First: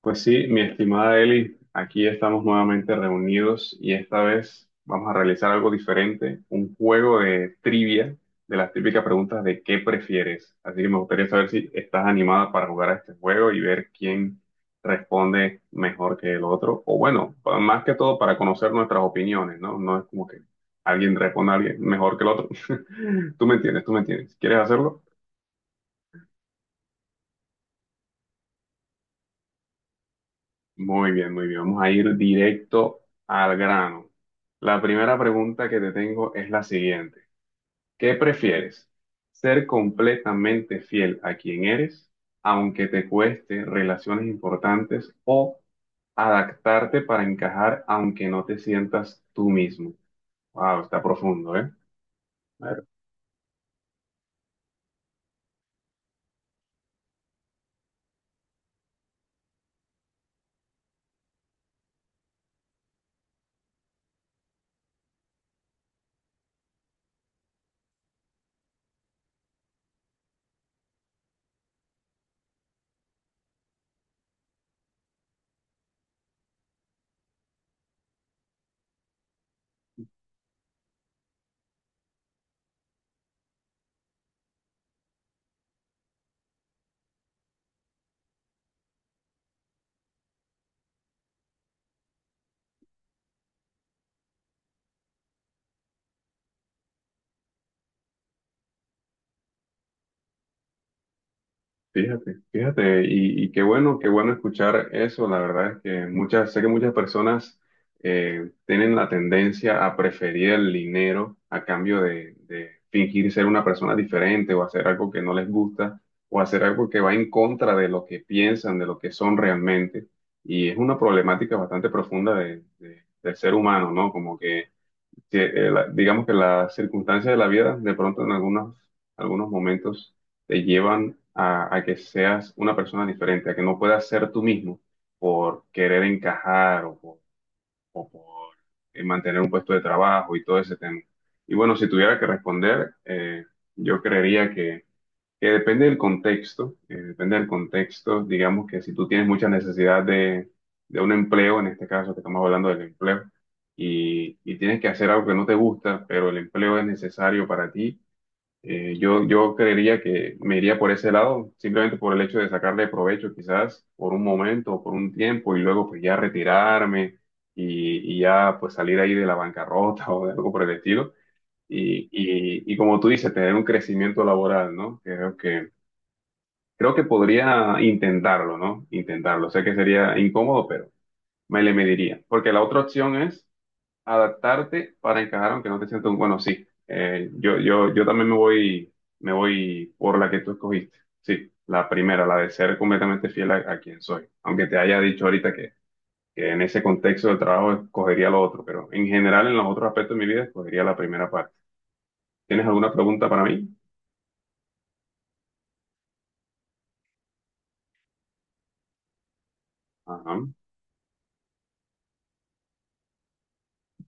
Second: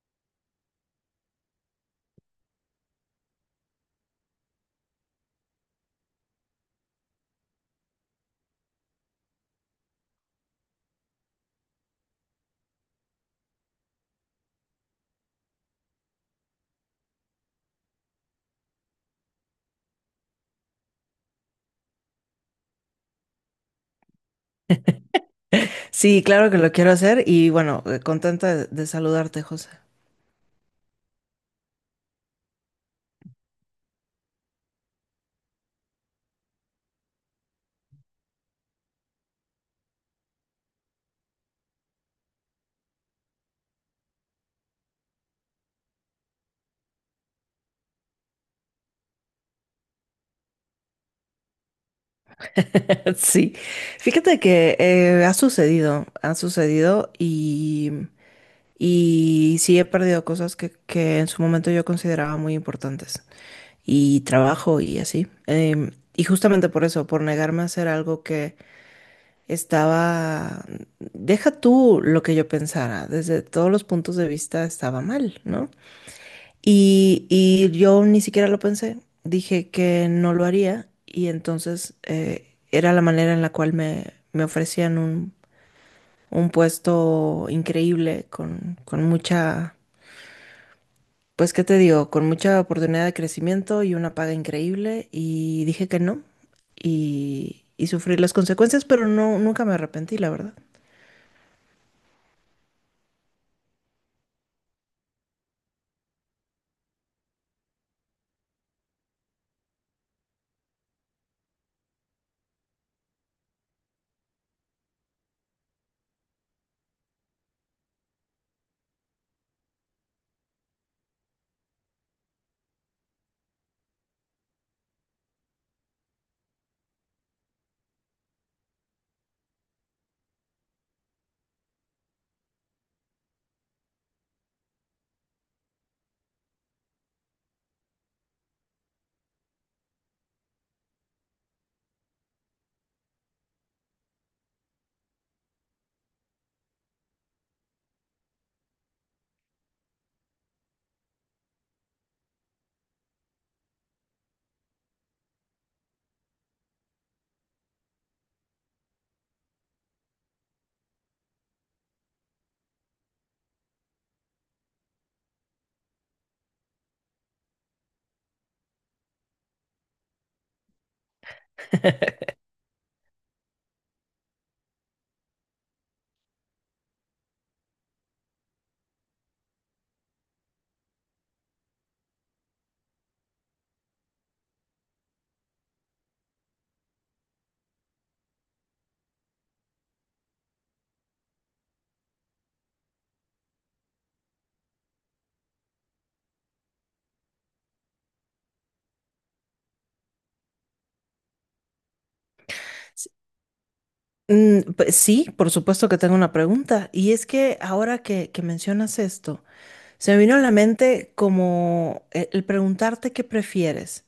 Pues sí, mi estimada Eli, aquí estamos nuevamente reunidos y esta vez vamos a realizar algo diferente, un juego de trivia de las típicas preguntas de qué prefieres. Así que me gustaría saber si estás animada para jugar a este juego y ver quién responde mejor que el otro. O bueno, más que todo para conocer nuestras opiniones, ¿no? No es como que alguien responda a alguien mejor que el otro. Tú me entiendes, tú me entiendes. ¿Quieres hacerlo? Sí, claro que lo quiero hacer y bueno, contenta de saludarte, José. Muy bien, muy bien. Vamos a ir directo al grano. La primera pregunta que te tengo es la siguiente. ¿Qué prefieres? ¿Ser completamente fiel a quien eres, aunque te cueste relaciones importantes, o adaptarte para encajar, aunque no te sientas tú mismo? Wow, está profundo, ¿eh? Sí, fíjate que ha sucedido y sí he perdido cosas que en su momento yo consideraba muy importantes y trabajo y así. Y justamente por eso, por negarme a hacer algo que estaba, deja tú lo que yo pensara, desde todos los puntos de vista estaba mal, ¿no? Y yo ni siquiera lo pensé, dije que no lo haría y entonces era la manera en la cual me ofrecían un puesto increíble con mucha, pues qué te digo, con mucha oportunidad de crecimiento y una paga increíble y dije que no y, y sufrí las consecuencias, pero no, nunca me arrepentí, la verdad. Fíjate, fíjate, y qué bueno escuchar eso. La verdad es que muchas, sé que muchas personas tienen la tendencia a preferir el dinero a cambio de fingir ser una persona diferente o hacer algo que no les gusta o hacer algo que va en contra de lo que piensan, de lo que son realmente. Y es una problemática bastante profunda del ser humano, ¿no? Como que digamos que las circunstancias de la vida de pronto en algunos momentos te llevan a que seas una persona diferente, a que no puedas ser tú mismo por querer encajar o por mantener un puesto de trabajo y todo ese tema. Y bueno, si tuviera que responder, yo creería que depende del contexto, digamos que si tú tienes mucha necesidad de un empleo, en este caso que estamos hablando del empleo, y tienes que hacer algo que no te gusta, pero el empleo es necesario para ti, yo creería que me iría por ese lado, simplemente por el hecho de sacarle provecho quizás por un momento o por un tiempo y luego pues ya retirarme y ya pues salir ahí de la bancarrota o de algo por el estilo. Y como tú dices, tener un crecimiento laboral, ¿no? Creo que podría intentarlo, ¿no? Intentarlo. Sé que sería incómodo, pero me le mediría. Porque la otra opción es adaptarte para encajar, aunque no te sientas un bueno, sí. Yo también me voy por la que tú escogiste. Sí, la primera, la de ser completamente fiel a quien soy. Aunque te haya dicho ahorita que en ese contexto del trabajo escogería lo otro, pero en general en los otros aspectos de mi vida escogería la primera parte. ¿Tienes alguna S- pregunta para mí? Pues sí, por supuesto que tengo una pregunta y es que ahora que mencionas esto, se me vino Ajá. a la mente como el preguntarte qué prefieres.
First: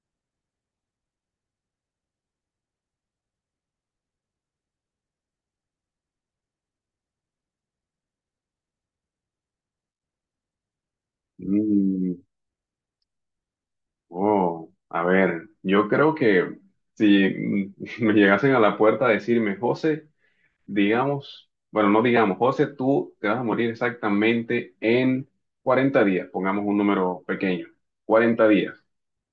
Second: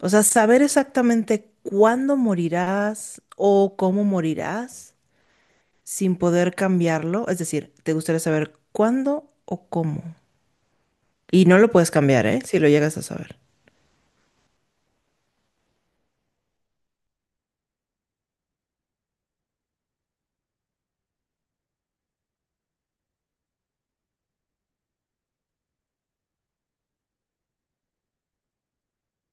O sea, saber exactamente cuándo morirás o cómo morirás sin poder cambiarlo. Es decir, te gustaría saber cuándo o cómo. Y no lo puedes Mm, cambiar, ¿eh? Si lo llegas a saber. Oh, a ver, yo creo que si me llegasen a la puerta a decirme, José, digamos, bueno, no digamos, José, tú te vas a morir exactamente en 40 días, pongamos un número pequeño, 40 días.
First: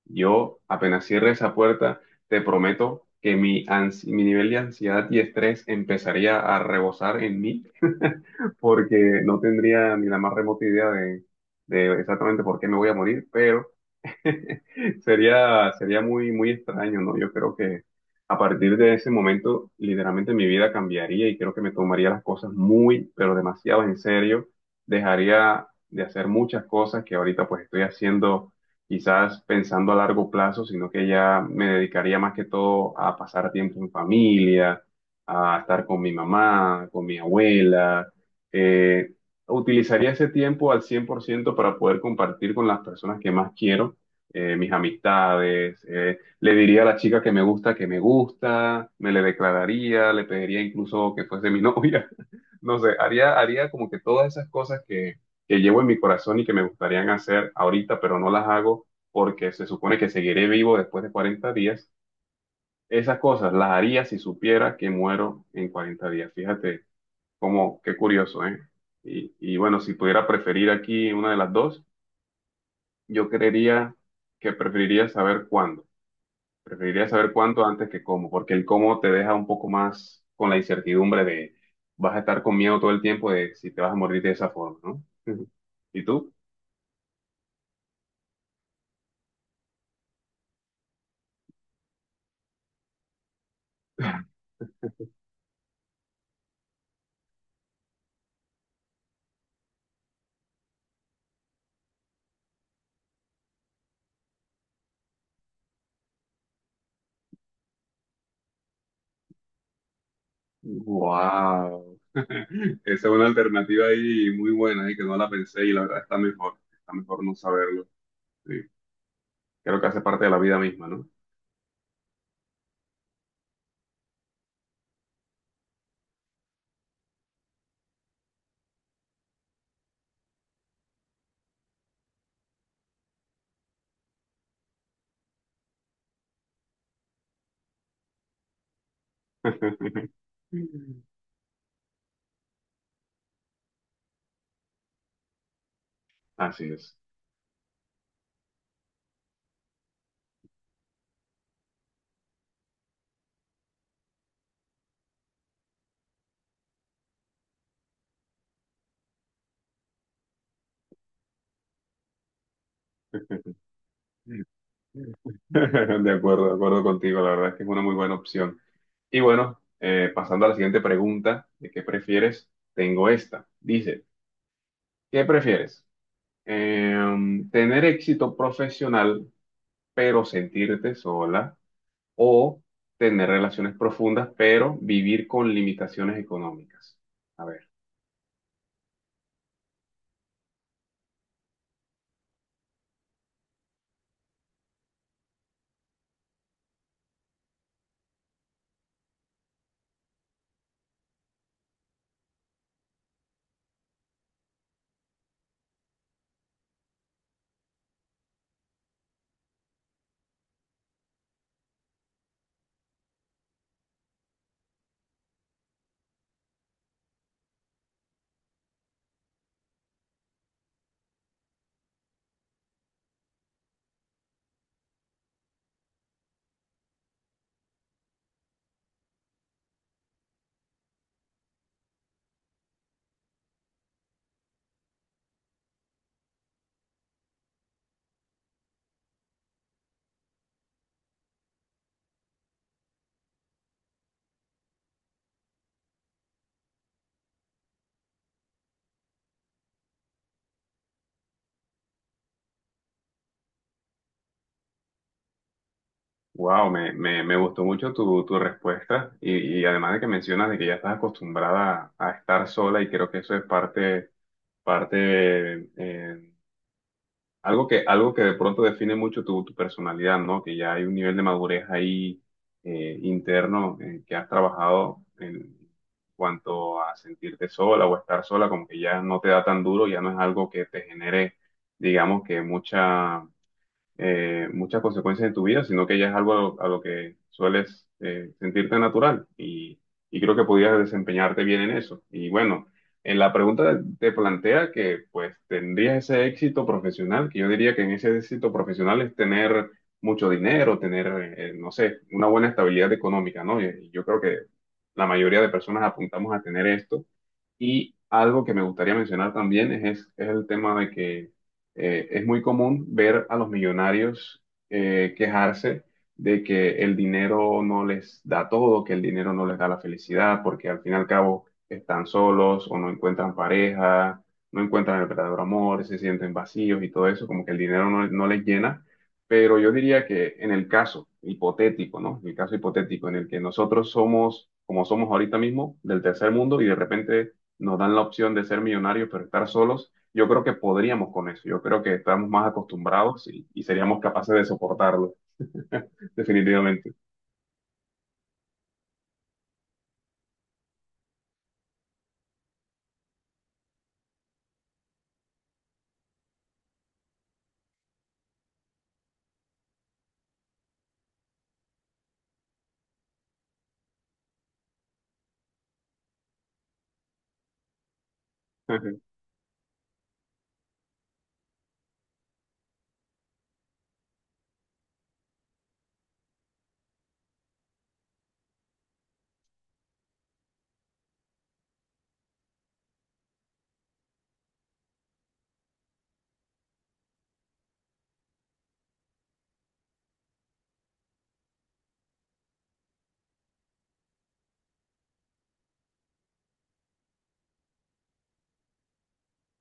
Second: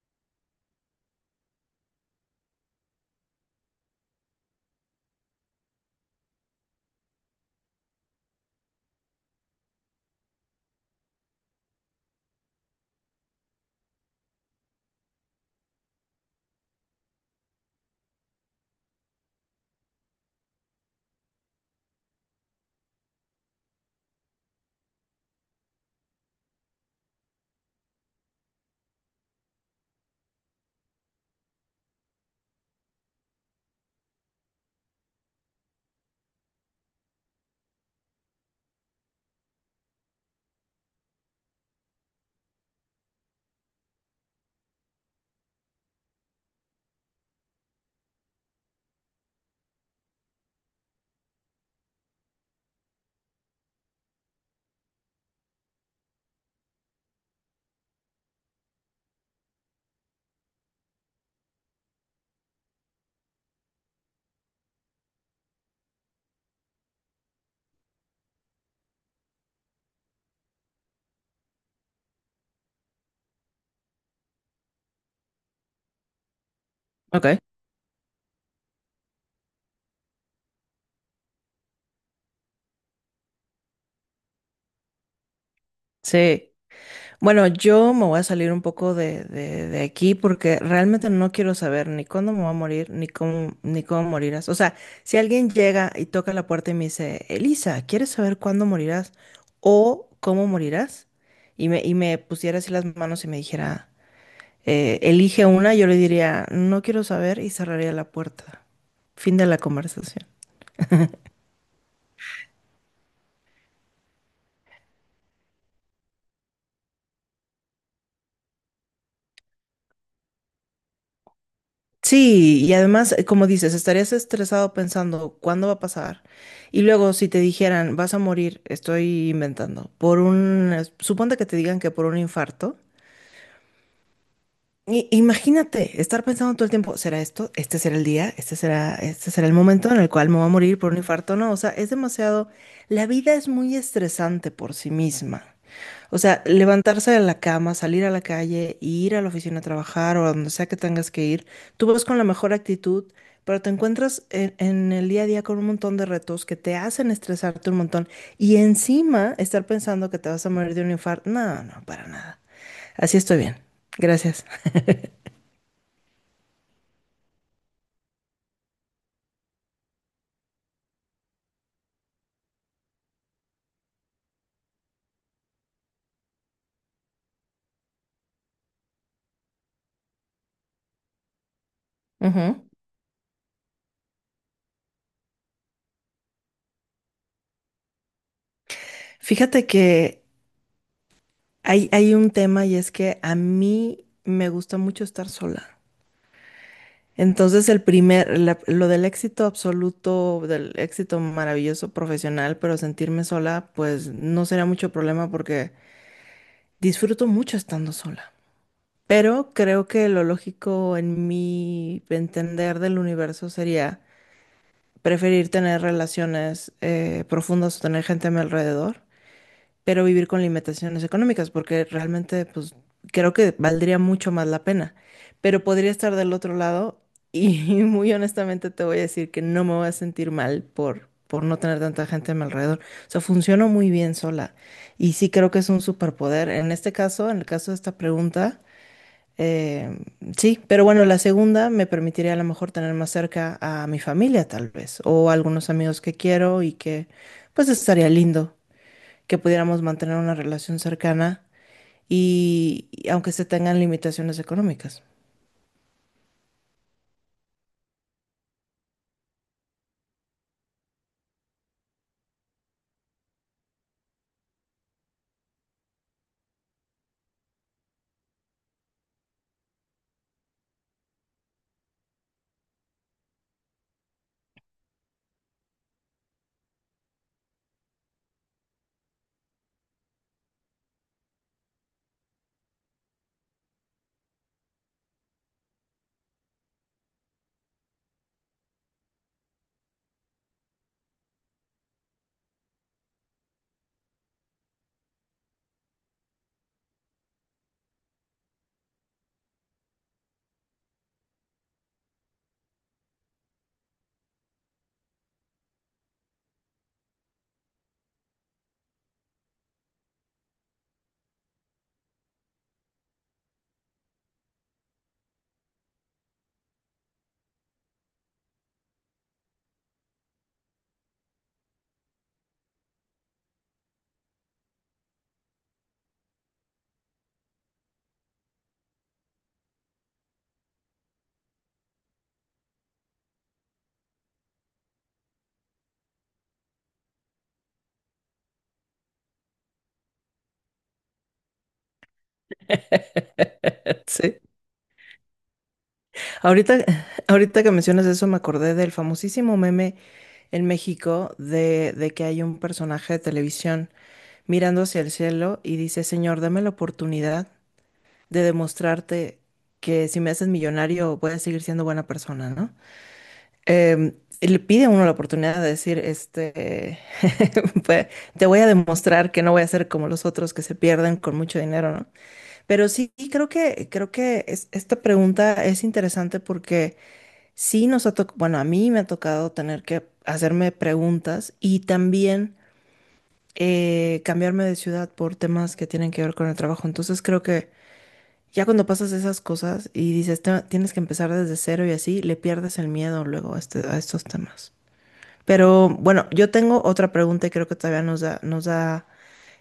Yo apenas cierre esa puerta, te prometo que mi nivel de ansiedad y estrés empezaría a rebosar en mí, porque no tendría ni la más remota idea de exactamente por qué me voy a morir, pero... Sería muy, muy extraño, ¿no? Yo creo que a partir de ese momento, literalmente mi vida cambiaría y creo que me tomaría las cosas muy, pero demasiado en serio. Dejaría de hacer muchas cosas que ahorita pues estoy haciendo, quizás pensando a largo plazo, sino que ya me dedicaría más que todo a pasar tiempo en familia, a estar con mi mamá, con mi abuela. eh, Utilizaría ese tiempo al 100% para poder compartir con las personas que más quiero mis amistades, le diría a la chica que me gusta, me le declararía, le pediría incluso que fuese mi novia, no sé, haría como que todas esas cosas que llevo en mi corazón y que me gustarían hacer ahorita, pero no las hago porque se supone que seguiré vivo después de 40 días. Esas cosas las haría si supiera que muero en 40 días. Fíjate cómo, qué curioso, ¿eh? Y bueno, si pudiera preferir aquí una de las dos, yo creería que preferiría saber Ok. cuánto antes que cómo, porque el cómo te deja un poco más con la incertidumbre de vas a estar con miedo todo el tiempo de si te vas a morir de esa forma, ¿no? ¿Y tú? Sí. Bueno, yo me voy a salir un poco de, de aquí porque realmente no quiero saber ni cuándo me voy a morir, ni cómo, ni cómo morirás. O sea, si alguien llega y toca la puerta y me dice, Elisa, ¿quieres saber cuándo morirás o cómo morirás? Y me pusiera así las manos y me dijera, elige una", yo le diría, no quiero saber y cerraría la puerta. Fin de la conversación. ¡Wow! Esa es una alternativa ahí muy buena y que no la pensé y la verdad está mejor. Está mejor no saberlo. Sí. Creo que hace parte de la vida misma, ¿no? Sí, y además, como dices, estarías estresado pensando cuándo va a pasar. Y luego, si te dijeran, vas a morir, estoy inventando, por un, suponte que te digan que por un infarto. Imagínate estar pensando todo el tiempo, ¿será esto? ¿Este será el día? ¿Este será el momento en el cual me voy a morir por un infarto? No, o sea, es demasiado, la vida es muy estresante por sí misma. O sea, Así es. levantarse de la cama, salir a la calle, ir a la oficina a trabajar o a donde sea que tengas que ir, tú vas con la mejor actitud, pero te encuentras en el día a día con un montón de retos que te hacen estresarte un montón y encima estar pensando que te vas a morir de un infarto. No, no, para nada. Así estoy bien. Gracias. De acuerdo contigo. La verdad es que es una muy buena opción. Y bueno, pasando a la siguiente pregunta, ¿de qué prefieres? Tengo esta. Dice, ¿qué prefieres? ¿Tener éxito profesional pero sentirte sola? ¿O Ujú. tener relaciones profundas pero vivir con limitaciones económicas? A ver, Fíjate que hay un tema y es que a mí me gusta mucho estar sola. Entonces, el primer, lo del éxito absoluto, del éxito maravilloso profesional, pero sentirme sola, pues no será mucho problema porque disfruto mucho estando sola. Pero creo que lo lógico en mi entender del universo sería preferir tener relaciones profundas o tener gente a mi alrededor pero vivir con limitaciones económicas, porque realmente, pues, creo que valdría mucho más la pena. Pero podría estar del otro lado y muy honestamente te voy a decir que no me voy a sentir mal por no tener tanta gente a mi alrededor. O sea, funciono muy bien sola y sí creo que es un superpoder. En este caso, en el caso de esta pregunta, eh, sí, pero bueno, la segunda me permitiría a lo mejor tener más cerca a mi familia, tal vez, o a algunos amigos que quiero y que, pues, estaría lindo que pudiéramos mantener una relación cercana y aunque se tengan limitaciones económicas. wow, me gustó mucho tu respuesta y además de que mencionas de que ya estás acostumbrada a estar sola y creo que eso es parte. Algo que de pronto define mucho tu personalidad, ¿no? Que ya hay un nivel de madurez ahí interno que has trabajado en cuanto a sentirte sola o estar sola, como que ya no te da tan duro, ya no es algo que te genere, digamos que muchas consecuencias en tu vida, sino que ya es algo a lo que sueles sentirte natural y creo que podías desempeñarte bien en eso. Y bueno, en la pregunta te plantea que pues tendrías ese éxito profesional, que yo diría que en ese éxito profesional es tener mucho dinero, no sé, una buena estabilidad económica, ¿no? Y yo creo que la mayoría de personas apuntamos a tener esto. Y algo que me gustaría mencionar también es el tema de que es muy común ver a los millonarios quejarse de que el dinero no les da todo, que el dinero no les da la felicidad, porque al fin y al cabo están solos o no encuentran pareja, no encuentran el verdadero amor, se sienten vacíos y todo eso, como que el dinero no les llena. Pero yo diría que en el caso hipotético, ¿no? En el caso hipotético en el que nosotros somos, como somos ahorita mismo, del tercer mundo y de repente nos dan la opción de ser millonarios, pero estar solos, yo creo que podríamos con eso. Yo creo que estamos más acostumbrados y seríamos capaces Sí. de soportarlo, Ahorita, definitivamente. ahorita que mencionas eso, me acordé del famosísimo meme en México de que hay un personaje de televisión mirando hacia el cielo y dice, Señor, dame la oportunidad de demostrarte que si me haces millonario voy a seguir siendo buena persona, ¿no? em, le pide a uno la oportunidad de decir, este, pues, te voy a demostrar que no voy a ser como los otros que se pierden con mucho dinero, ¿no? Pero sí, creo que esta pregunta es interesante porque sí nos ha tocado, bueno, a mí me ha tocado tener que hacerme preguntas y también cambiarme de ciudad por temas que tienen que ver con el trabajo. Entonces creo que ya cuando pasas esas cosas y dices, Tienes que empezar desde cero y así", le pierdes el miedo luego a a estos temas. Pero bueno, yo tengo otra pregunta y creo que todavía nos da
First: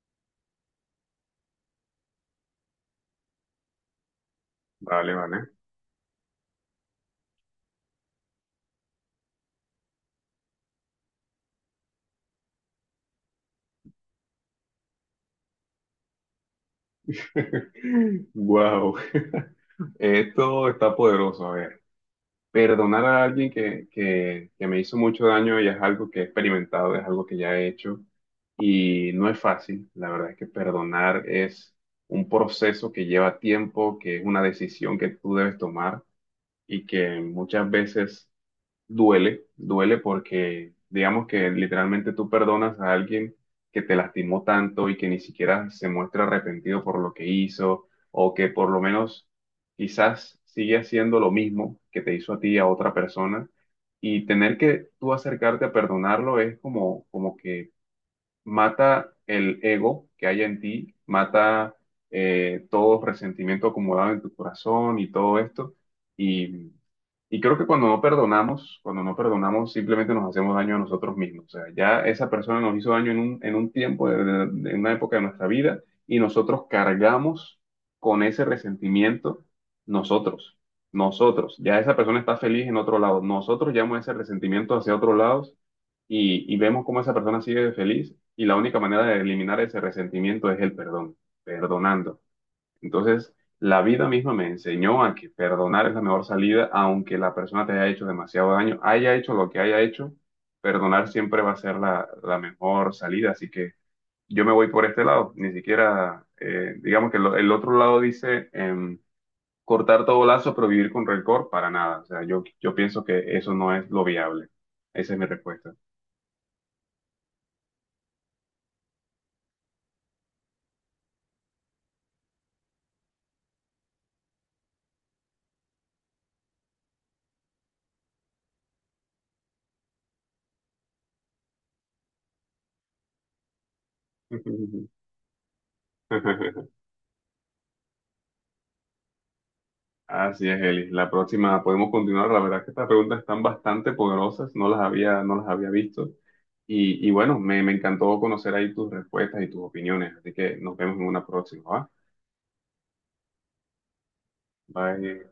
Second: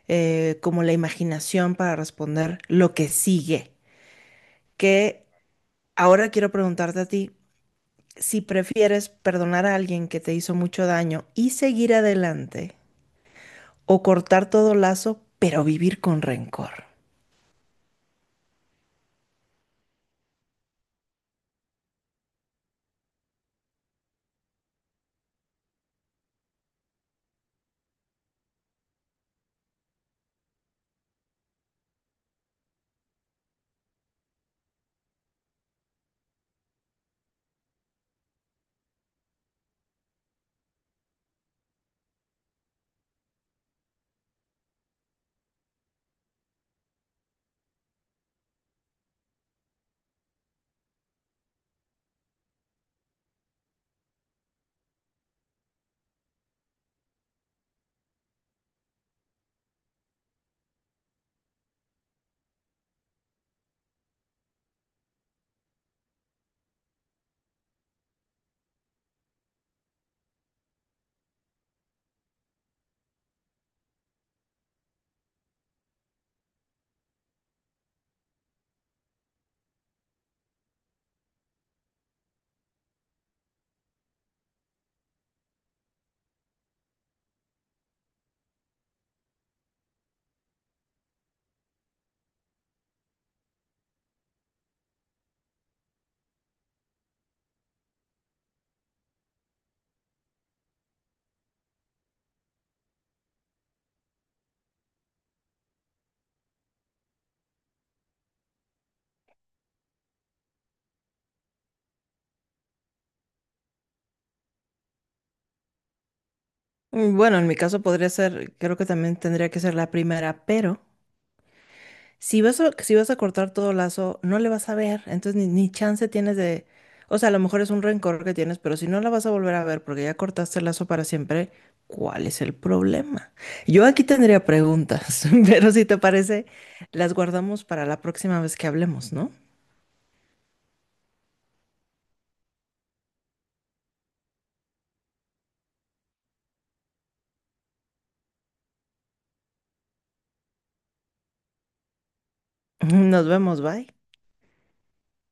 como la imaginación para responder lo que sigue. Vale, Que vale. ahora quiero preguntarte a ti si prefieres perdonar a alguien que te hizo mucho daño y seguir adelante o cortar todo lazo, pero vivir con rencor. Wow. Esto está poderoso. A ver, perdonar a alguien que me hizo mucho daño ya es algo que he experimentado, es algo que ya he hecho y no es fácil. La verdad es que perdonar es un proceso que lleva tiempo, que es una decisión que tú debes tomar y que muchas veces duele, duele porque digamos que literalmente tú perdonas a alguien que te lastimó tanto y que ni siquiera se muestra arrepentido por lo que hizo o que por lo menos quizás sigue haciendo lo mismo que te hizo a ti a otra persona y tener que tú acercarte a perdonarlo es como que mata el ego que hay en ti, mata todo resentimiento acumulado en tu corazón y todo esto. Y, y creo que cuando no perdonamos, simplemente nos hacemos daño a nosotros mismos. O sea, ya esa persona nos hizo daño en un tiempo, en una época de nuestra vida, y nosotros cargamos con ese resentimiento nosotros. Nosotros, ya esa persona está feliz en otro lado. Nosotros llevamos ese resentimiento hacia otros lados y vemos cómo esa persona sigue feliz y la única manera de eliminar ese resentimiento es el perdón, perdonando. Entonces, la vida misma me enseñó a que perdonar es la mejor salida, aunque la persona te haya hecho demasiado daño, haya hecho lo que haya hecho, perdonar siempre va a ser la mejor salida. Así que yo me voy por este lado, ni siquiera, digamos que el otro lado dice cortar todo lazo, pero vivir con rencor, para nada. O sea, yo pienso que eso no es lo viable. Esa es mi respuesta. Mm, bueno, en mi caso podría ser, creo que también tendría que ser la primera, pero si vas a, si vas a cortar todo lazo, no le vas a ver, entonces ni, ni chance tienes de... O sea, a lo mejor es un rencor que tienes, pero si no la vas a volver a ver porque ya cortaste el lazo para siempre, ¿cuál es el problema? Yo aquí tendría preguntas, pero si te parece, las guardamos para la próxima vez que hablemos, ¿no? Así es, Eli. La próxima podemos continuar. La verdad es que estas preguntas están bastante poderosas. No las había visto. Y bueno, me encantó conocer ahí tus respuestas y tus opiniones. Así que nos vemos en una próxima, ¿va? Nos vemos, bye. Bye.